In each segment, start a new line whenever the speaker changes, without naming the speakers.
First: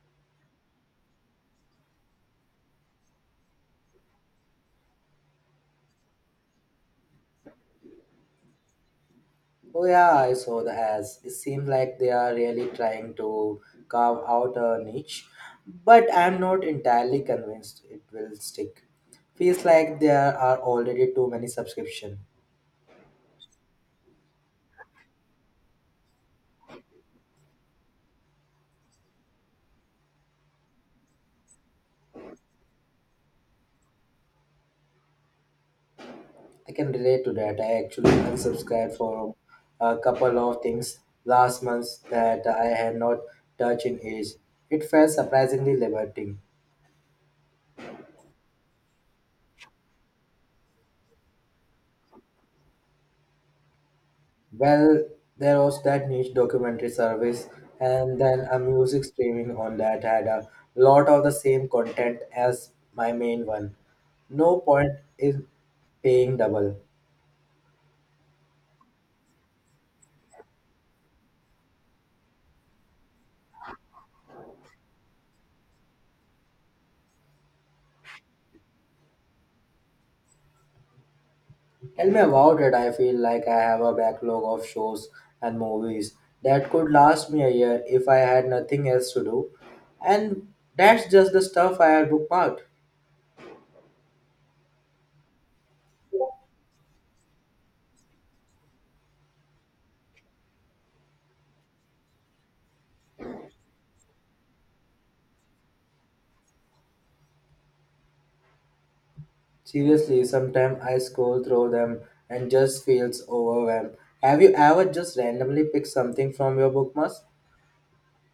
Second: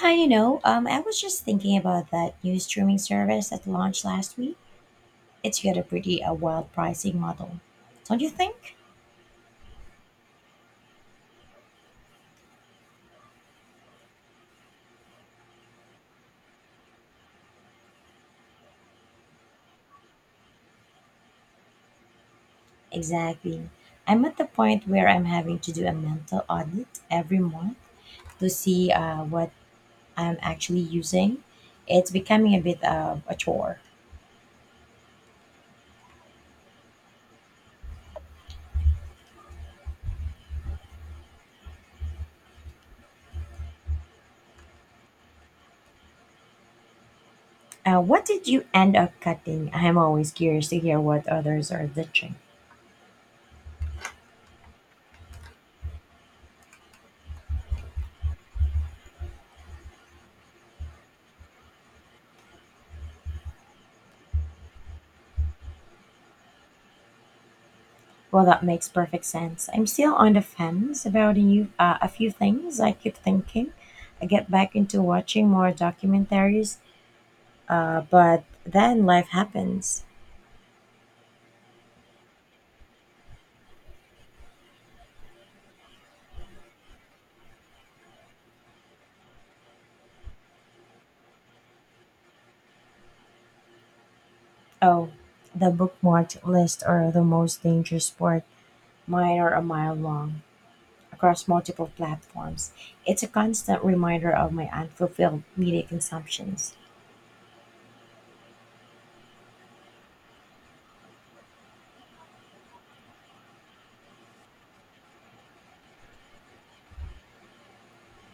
I was just thinking about that new streaming service that launched last week. It's got a pretty wild pricing model, don't you think?
Oh yeah, I saw the has. It seems like they are really trying to carve out a niche, but I'm not entirely convinced it will stick. Feels like there are already too many subscription.
Exactly. I'm at the point where I'm having to do a mental audit every month to see what I'm actually using. It's becoming a bit of a chore.
I can relate to that. I actually unsubscribed for a couple of things last month that I had not touched in ages. It felt surprisingly liberating.
What did you end up cutting? I'm always curious to hear what others are ditching.
Well, there was that niche documentary service, and then a music streaming on that had a lot of the same content as my main one. No point in paying double.
Well, that makes perfect sense. I'm still on the fence about a few things. I keep thinking I get back into watching more documentaries, but then life happens.
Tell me about it. I feel like I have a backlog of shows and movies that could last me a year if I had nothing else to do, and that's just the stuff I had bookmarked.
Oh, the bookmarked list are the most dangerous sport. Mine are a mile long across multiple platforms. It's a constant reminder of my unfulfilled media consumptions.
Seriously, sometimes I scroll through them and just feels overwhelmed. Have you ever just randomly picked something from your bookmarks?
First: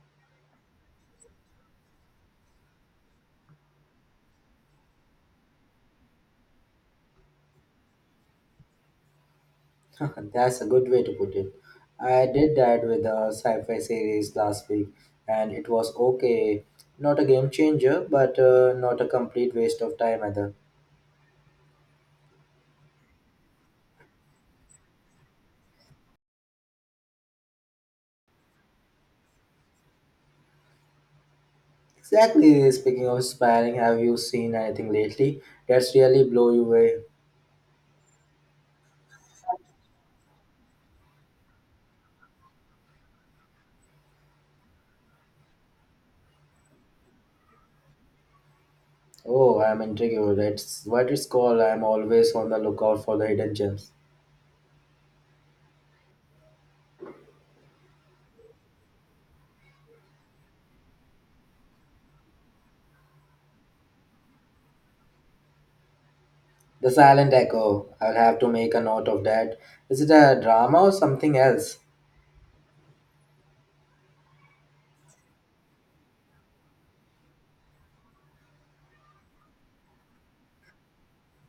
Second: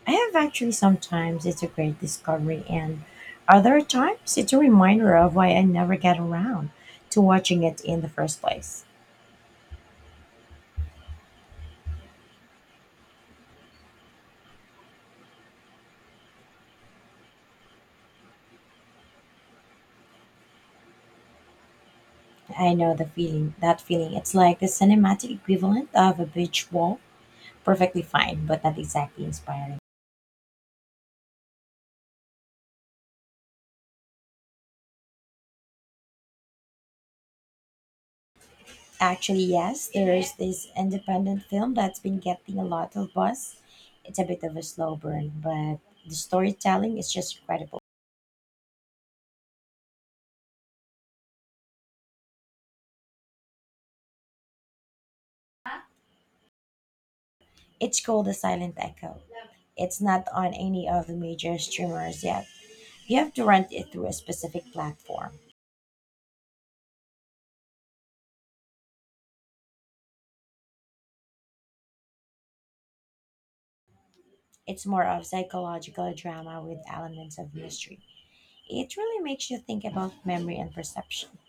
I have actually sometimes it's a great discovery, and other times it's a reminder of why I never get around to watching it in the first place.
That's a good way to put it. I did that with a sci-fi series last week, and it was okay. Not a game changer, but not a complete waste of time either.
I know that feeling. It's like the cinematic equivalent of a beach walk, perfectly fine, but not exactly inspiring.
Exactly. Speaking of inspiring, have you seen anything lately that's really blow you away?
Actually, yes, there is this independent film that's been getting a lot of buzz. It's a bit of a slow burn, but the storytelling is just incredible.
Oh, I'm intrigued. That's what it's called. I'm always on the lookout for the hidden gems.
It's called the Silent Echo. It's not on any of the major streamers yet. You have to rent it through a specific platform.
The silent echo. I'll have to make a note of that. Is it a drama or something else?
It's more of psychological drama with elements of mystery. It really makes you think about memory and perception.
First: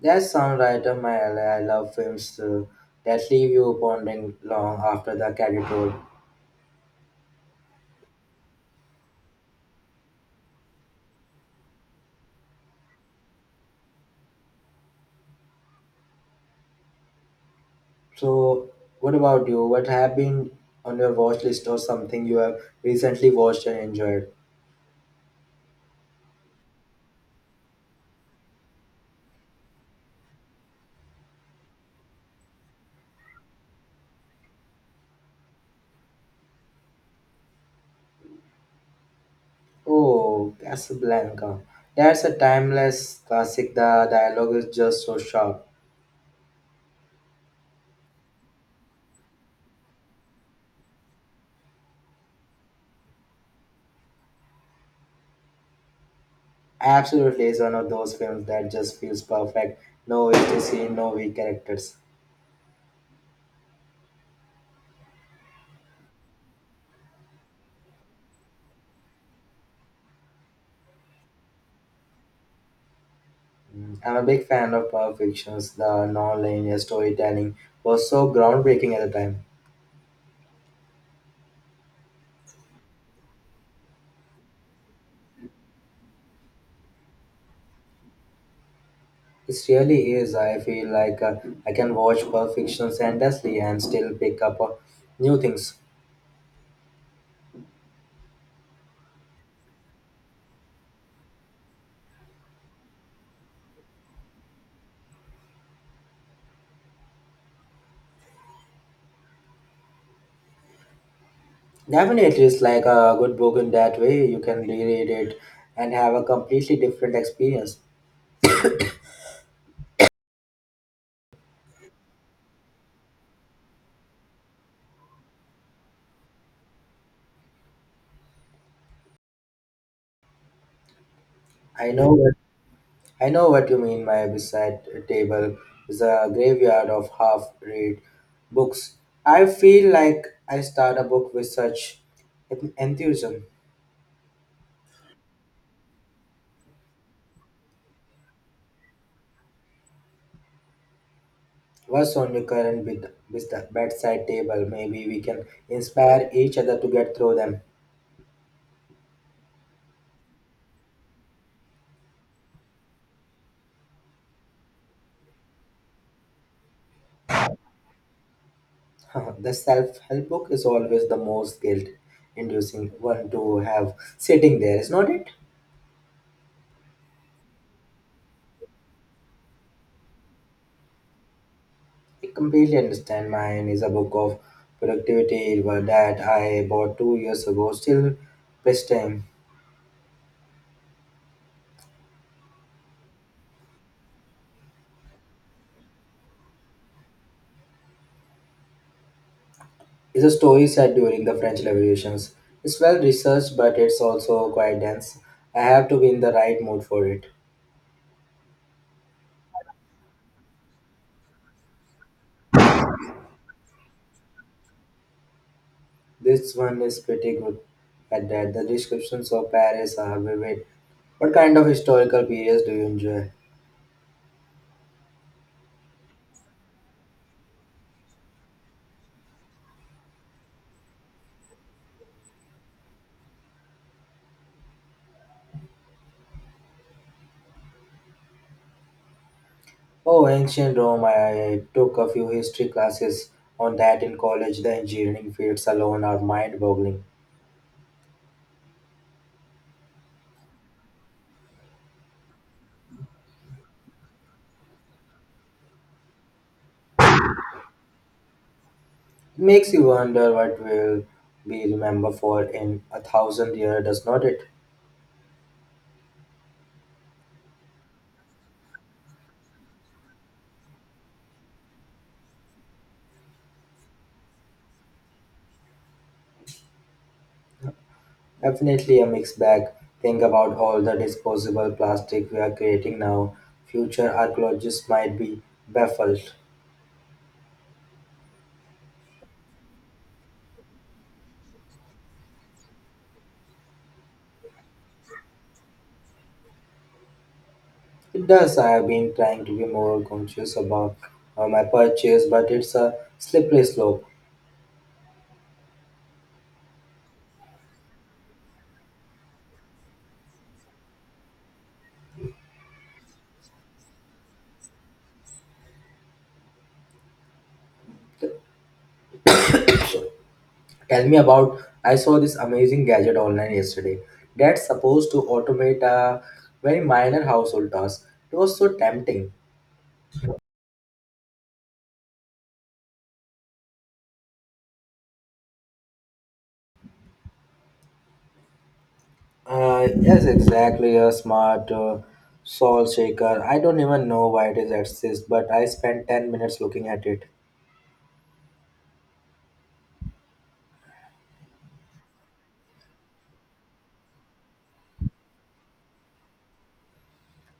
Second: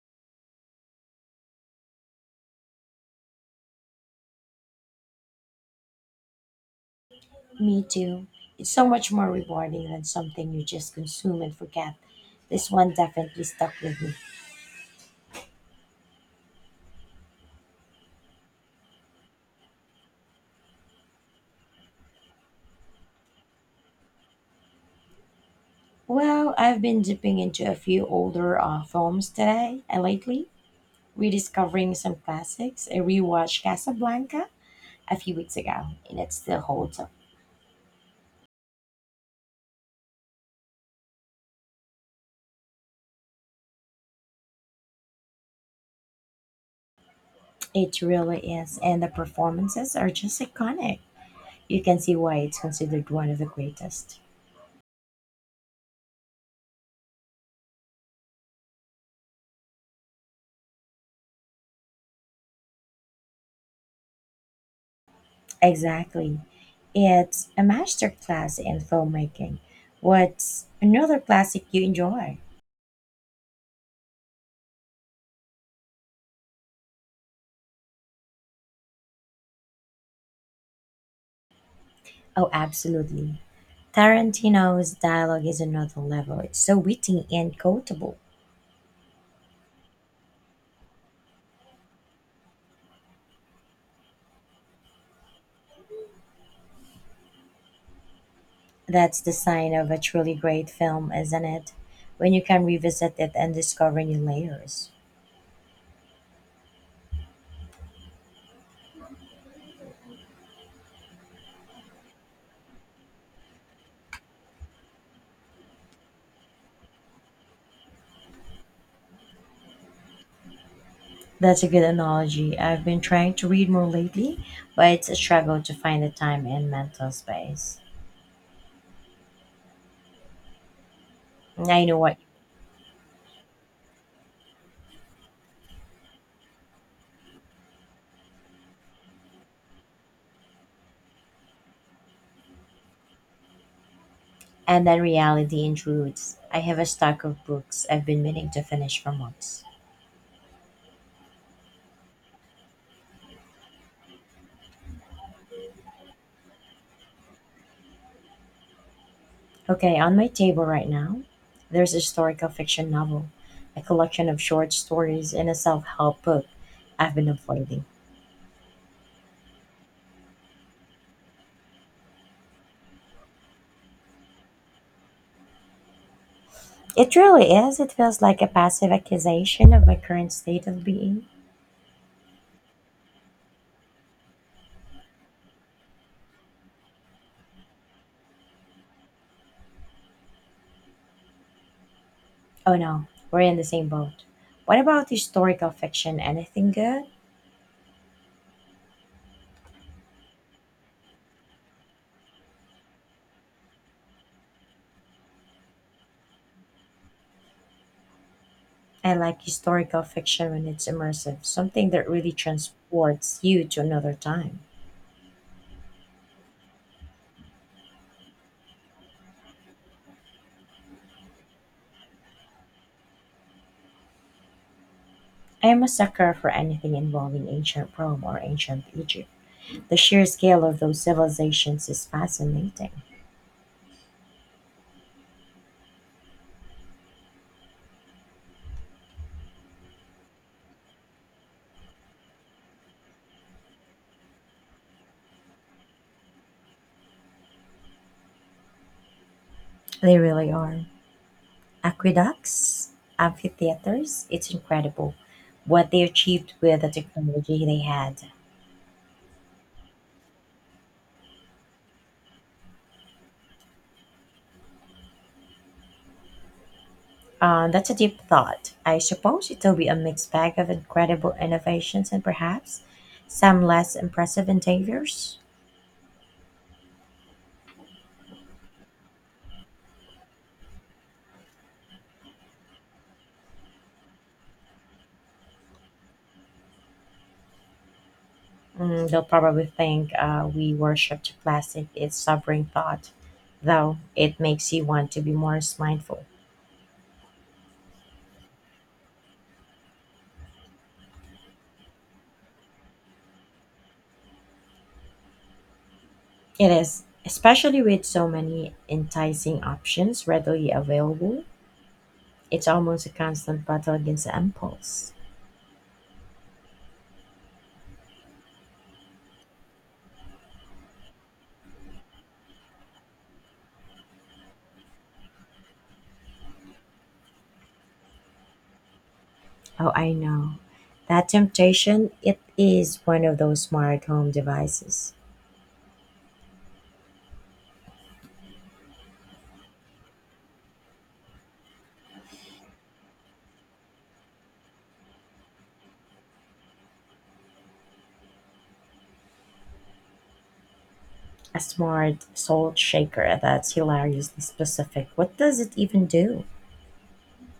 That's some right up my alley. I love films that leave you pondering long after the credit roll.
Me too. It's so much more rewarding than something you just consume and forget. This one definitely stuck with me.
So, what about you? What have been on your watch list or something you have recently watched and enjoyed?
Well, I've been dipping into a few older films today and lately, rediscovering some classics. I rewatched Casablanca a few weeks ago, and it still holds up.
Oh, Casablanca. That's a timeless classic. The dialogue is just so sharp.
It really is, and the performances are just iconic. You can see why it's considered one of the greatest.
Absolutely, it's one of those films that just feels perfect. No empty scene, no weak characters.
Exactly. It's a masterclass in filmmaking. What's another classic you enjoy?
Mm, I'm a big fan of Pulp Fiction's the non-linear storytelling was so groundbreaking at the time.
Oh, absolutely. Tarantino's dialogue is another level. It's so witty and quotable.
It really is. I feel like I can watch Pulp Fiction endlessly and still pick up new things.
That's the sign of a truly great film, isn't it? When you can revisit it and discover new layers.
Definitely, it's like a good book in that way. You can reread it and have a completely different experience.
That's a good analogy. I've been trying to read more lately, but it's a struggle to find the time and mental space. I
I
know
know
what.
what I know what you mean. My beside table is a graveyard of half-read books. I feel like I start a book with such enthusiasm.
And then reality intrudes. I have a stack of books I've been meaning to finish for months.
What's on your current bedside table? Maybe we can inspire each other to get through them.
Okay, on my table right now, there's a historical fiction novel, a collection of short stories, and a self help book I've been avoiding.
The self help book is always the most guilt inducing one to have sitting there, is not it?
It really is. It feels like a passive accusation of my current state of being.
I completely understand. Mine is a book of productivity that I bought 2 years ago, still best time.
Oh no, we're in the same boat. What about historical fiction? Anything good?
It's a story set during the French Revolutions. It's well researched, but it's also quite dense. I have to be in the right mood for it.
I like historical fiction when it's immersive, something that really transports you to another time.
This one is pretty good at that. The descriptions of Paris are vivid. What kind of historical periods do you enjoy?
I am a sucker for anything involving ancient Rome or ancient Egypt. The sheer scale of those civilizations is fascinating.
Oh, ancient Rome. I took a few history classes on that in college. The engineering fields alone are mind boggling.
They really are. Aqueducts, amphitheaters, it's incredible what they achieved with the technology they had.
It makes you wonder what will be remembered for in 1,000 years, does not it?
That's a deep thought. I suppose it'll be a mixed bag of incredible innovations and perhaps some less impressive endeavors.
Definitely a mixed bag. Think about all the disposable plastic we are creating now. Future archaeologists might be baffled.
Mm, they'll probably think we worshipped plastic, its sobering thought, though it makes you want to be more mindful.
It does. I have been trying to be more conscious about my purchase, but it's a slippery slope.
It is, especially with so many enticing options readily available. It's almost a constant battle against the impulse.
Tell me about. I saw this amazing gadget online yesterday that's supposed to automate a very minor household task. It was so tempting.
Oh, I know. That temptation, it is one of those smart home devices.
Yes, exactly. A smart salt shaker. I don't even know why it is exists, but I spent 10 minutes looking at it.
A smart salt shaker. That's hilariously specific. What does it even do?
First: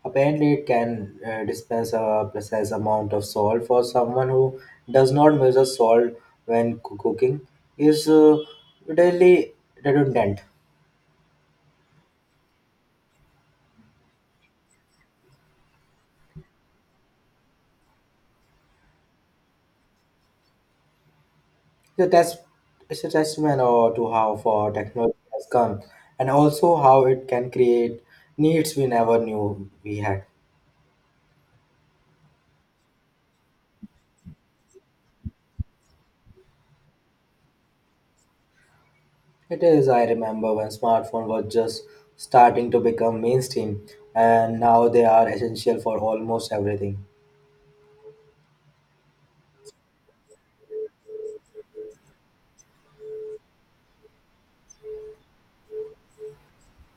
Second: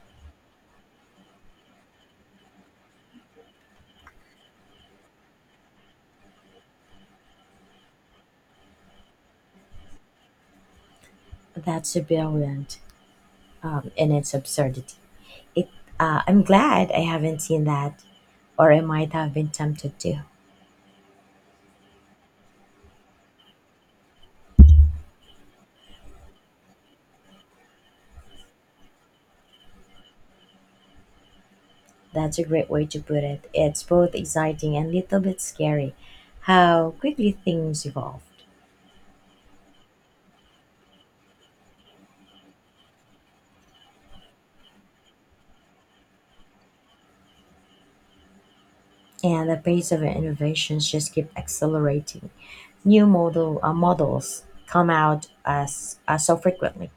Apparently, it can dispense a precise amount of salt for someone who does not measure salt when cooking is really redundant.
That's brilliant in its absurdity. It. I'm glad I haven't seen that, or I might have been tempted to.
So that's it's a testament or to how far technology has come, and also how it can create needs we never knew we had.
That's a great way to put it. It's both exciting and a little bit scary how quickly things evolved.
It is. I remember when smartphone was just starting to become mainstream, and now they are essential for almost everything.
And the pace of innovations just keep accelerating. New models come out as so frequently.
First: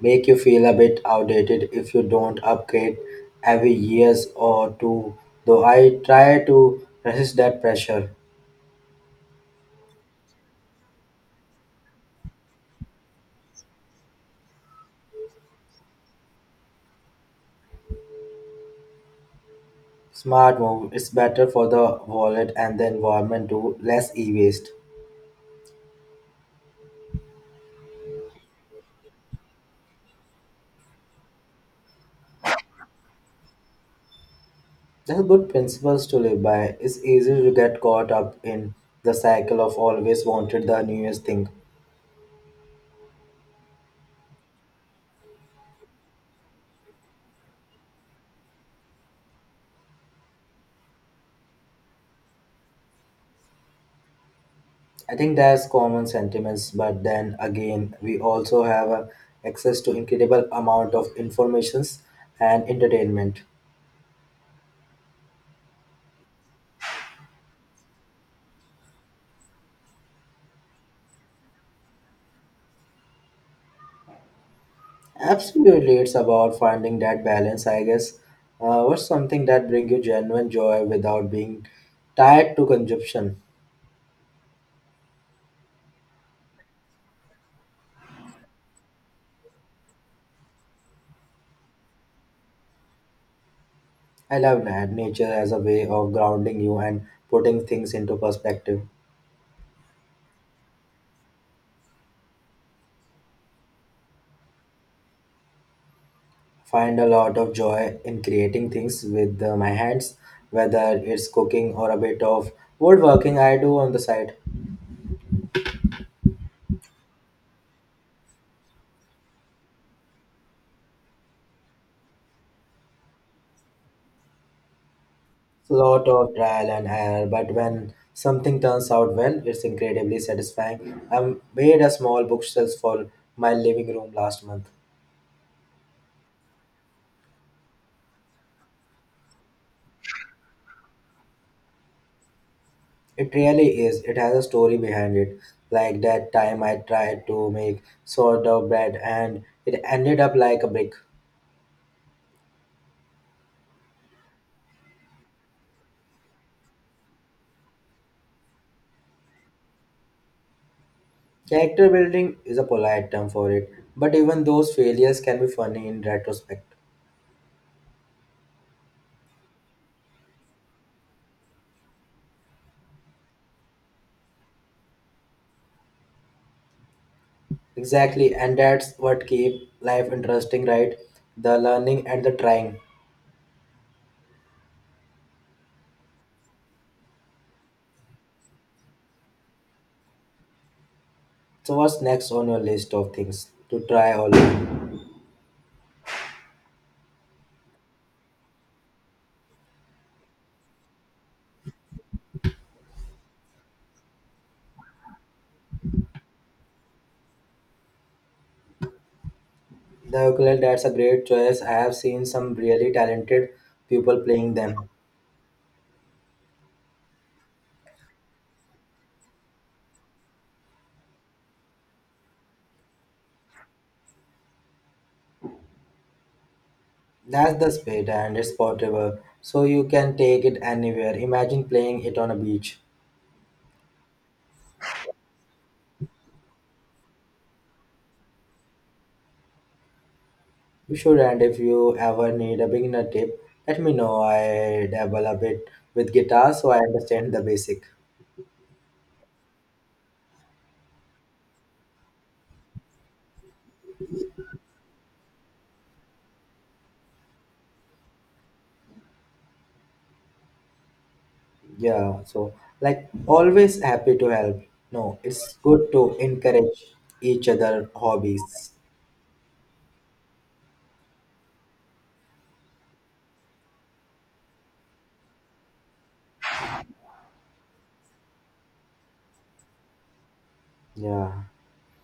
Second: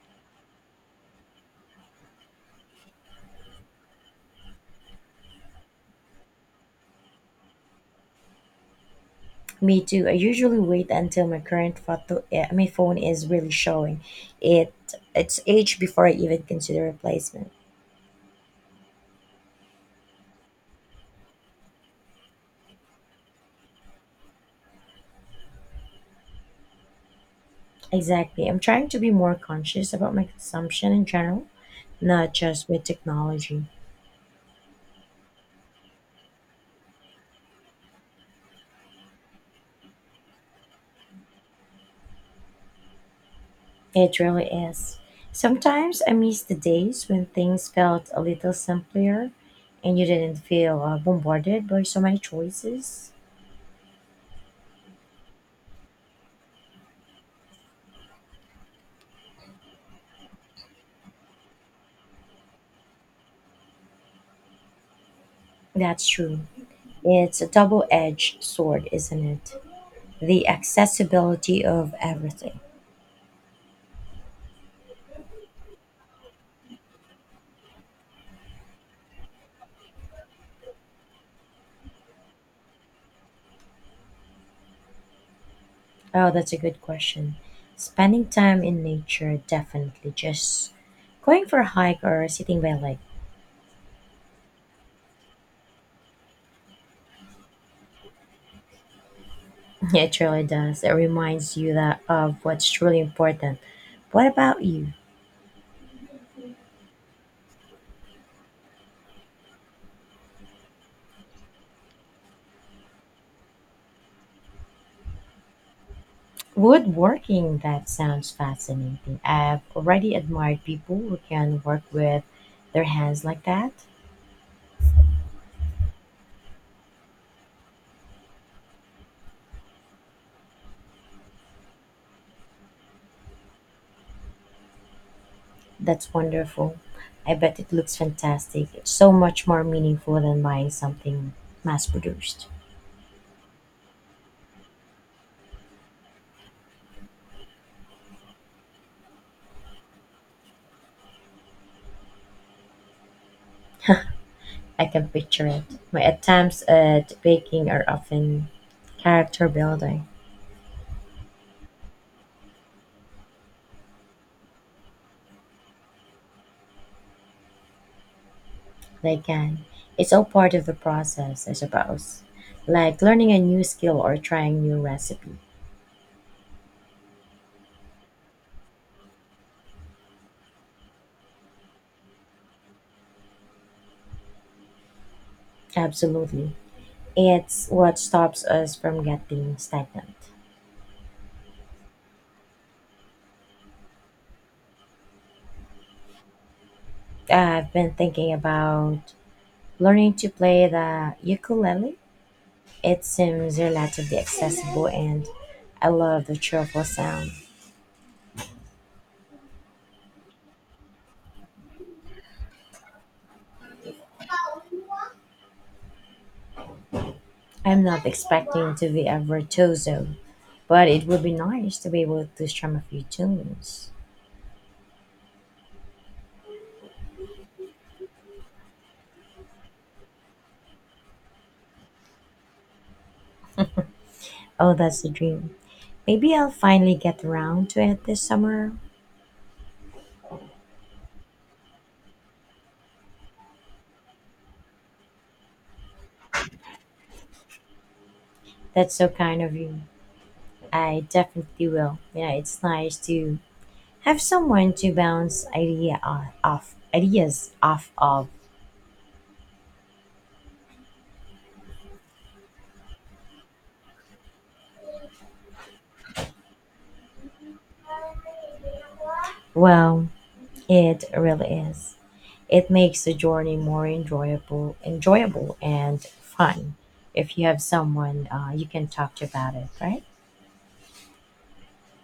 Make you feel a bit outdated if you don't upgrade every years or two, though I try to resist that pressure.
Me too. I usually wait until my current my phone is really showing it its age before I even consider replacement.
Smart move, it's better for the wallet and the environment too, less e-waste.
Exactly. I'm trying to be more conscious about my consumption in general, not just with technology.
They're good principles to live by. It's easy to get caught up in the cycle of always wanted the newest thing.
It really is. Sometimes I miss the days when things felt a little simpler and you didn't feel bombarded by so many choices.
I think that's common sentiments, but then again we also have access to incredible amount of informations and entertainment.
That's true. It's a double edged sword, isn't it? The accessibility of everything.
Absolutely, it's about finding that balance, I guess. What's something that brings you genuine joy without being tied to consumption?
Oh, that's a good question. Spending time in nature, definitely. Just going for a hike or sitting by a lake.
I love that nature as a way of grounding you and putting things into perspective.
It really does. It reminds you that of what's truly important. What about you?
Find a lot of joy in creating things with my hands, whether it's cooking or a bit of woodworking I do on the side.
Woodworking, that sounds fascinating. I've already admired people who can work with their hands like that.
Lot of trial and error, but when something turns out well, it's incredibly satisfying. I made a small bookshelf for my living room last month.
That's wonderful. I bet it looks fantastic. It's so much more meaningful than buying something mass produced.
It really is. It has a story behind it. Like that time I tried to make sourdough bread and it ended up like a brick.
I can picture it. My attempts at baking are often character building.
Character building is a polite term for it, but even those failures can be funny in retrospect.
They can. It's all part of the process, I suppose. Like learning a new skill or trying new recipe.
Exactly, and that's what keep life interesting, right? The learning and the trying.
Absolutely. It's what stops us from getting stagnant.
So what's next on your list of things to try or learn?
I've been thinking about learning to play the ukulele. It seems relatively accessible and I love the cheerful sound.
The ukulele, that's a great choice. I have seen some really talented people playing them.
I'm not expecting to be a virtuoso, but it would be nice to be able to strum a few tunes.
That's the speed and it's portable, so you can take it anywhere. Imagine playing it on a beach.
Oh, that's the dream. Maybe I'll finally get around to it this summer.
You should, and if you ever need a beginner tip, let me know. I dabble a bit with guitar, so I understand the basic.
That's so kind of you. I definitely will. Yeah, it's nice to have someone to bounce off ideas off of.
Yeah, so like always happy to help. No, it's good to encourage each other hobbies.
Well, it really is. It makes the journey more enjoyable and fun if you have someone you can talk to about it, right?
Yeah.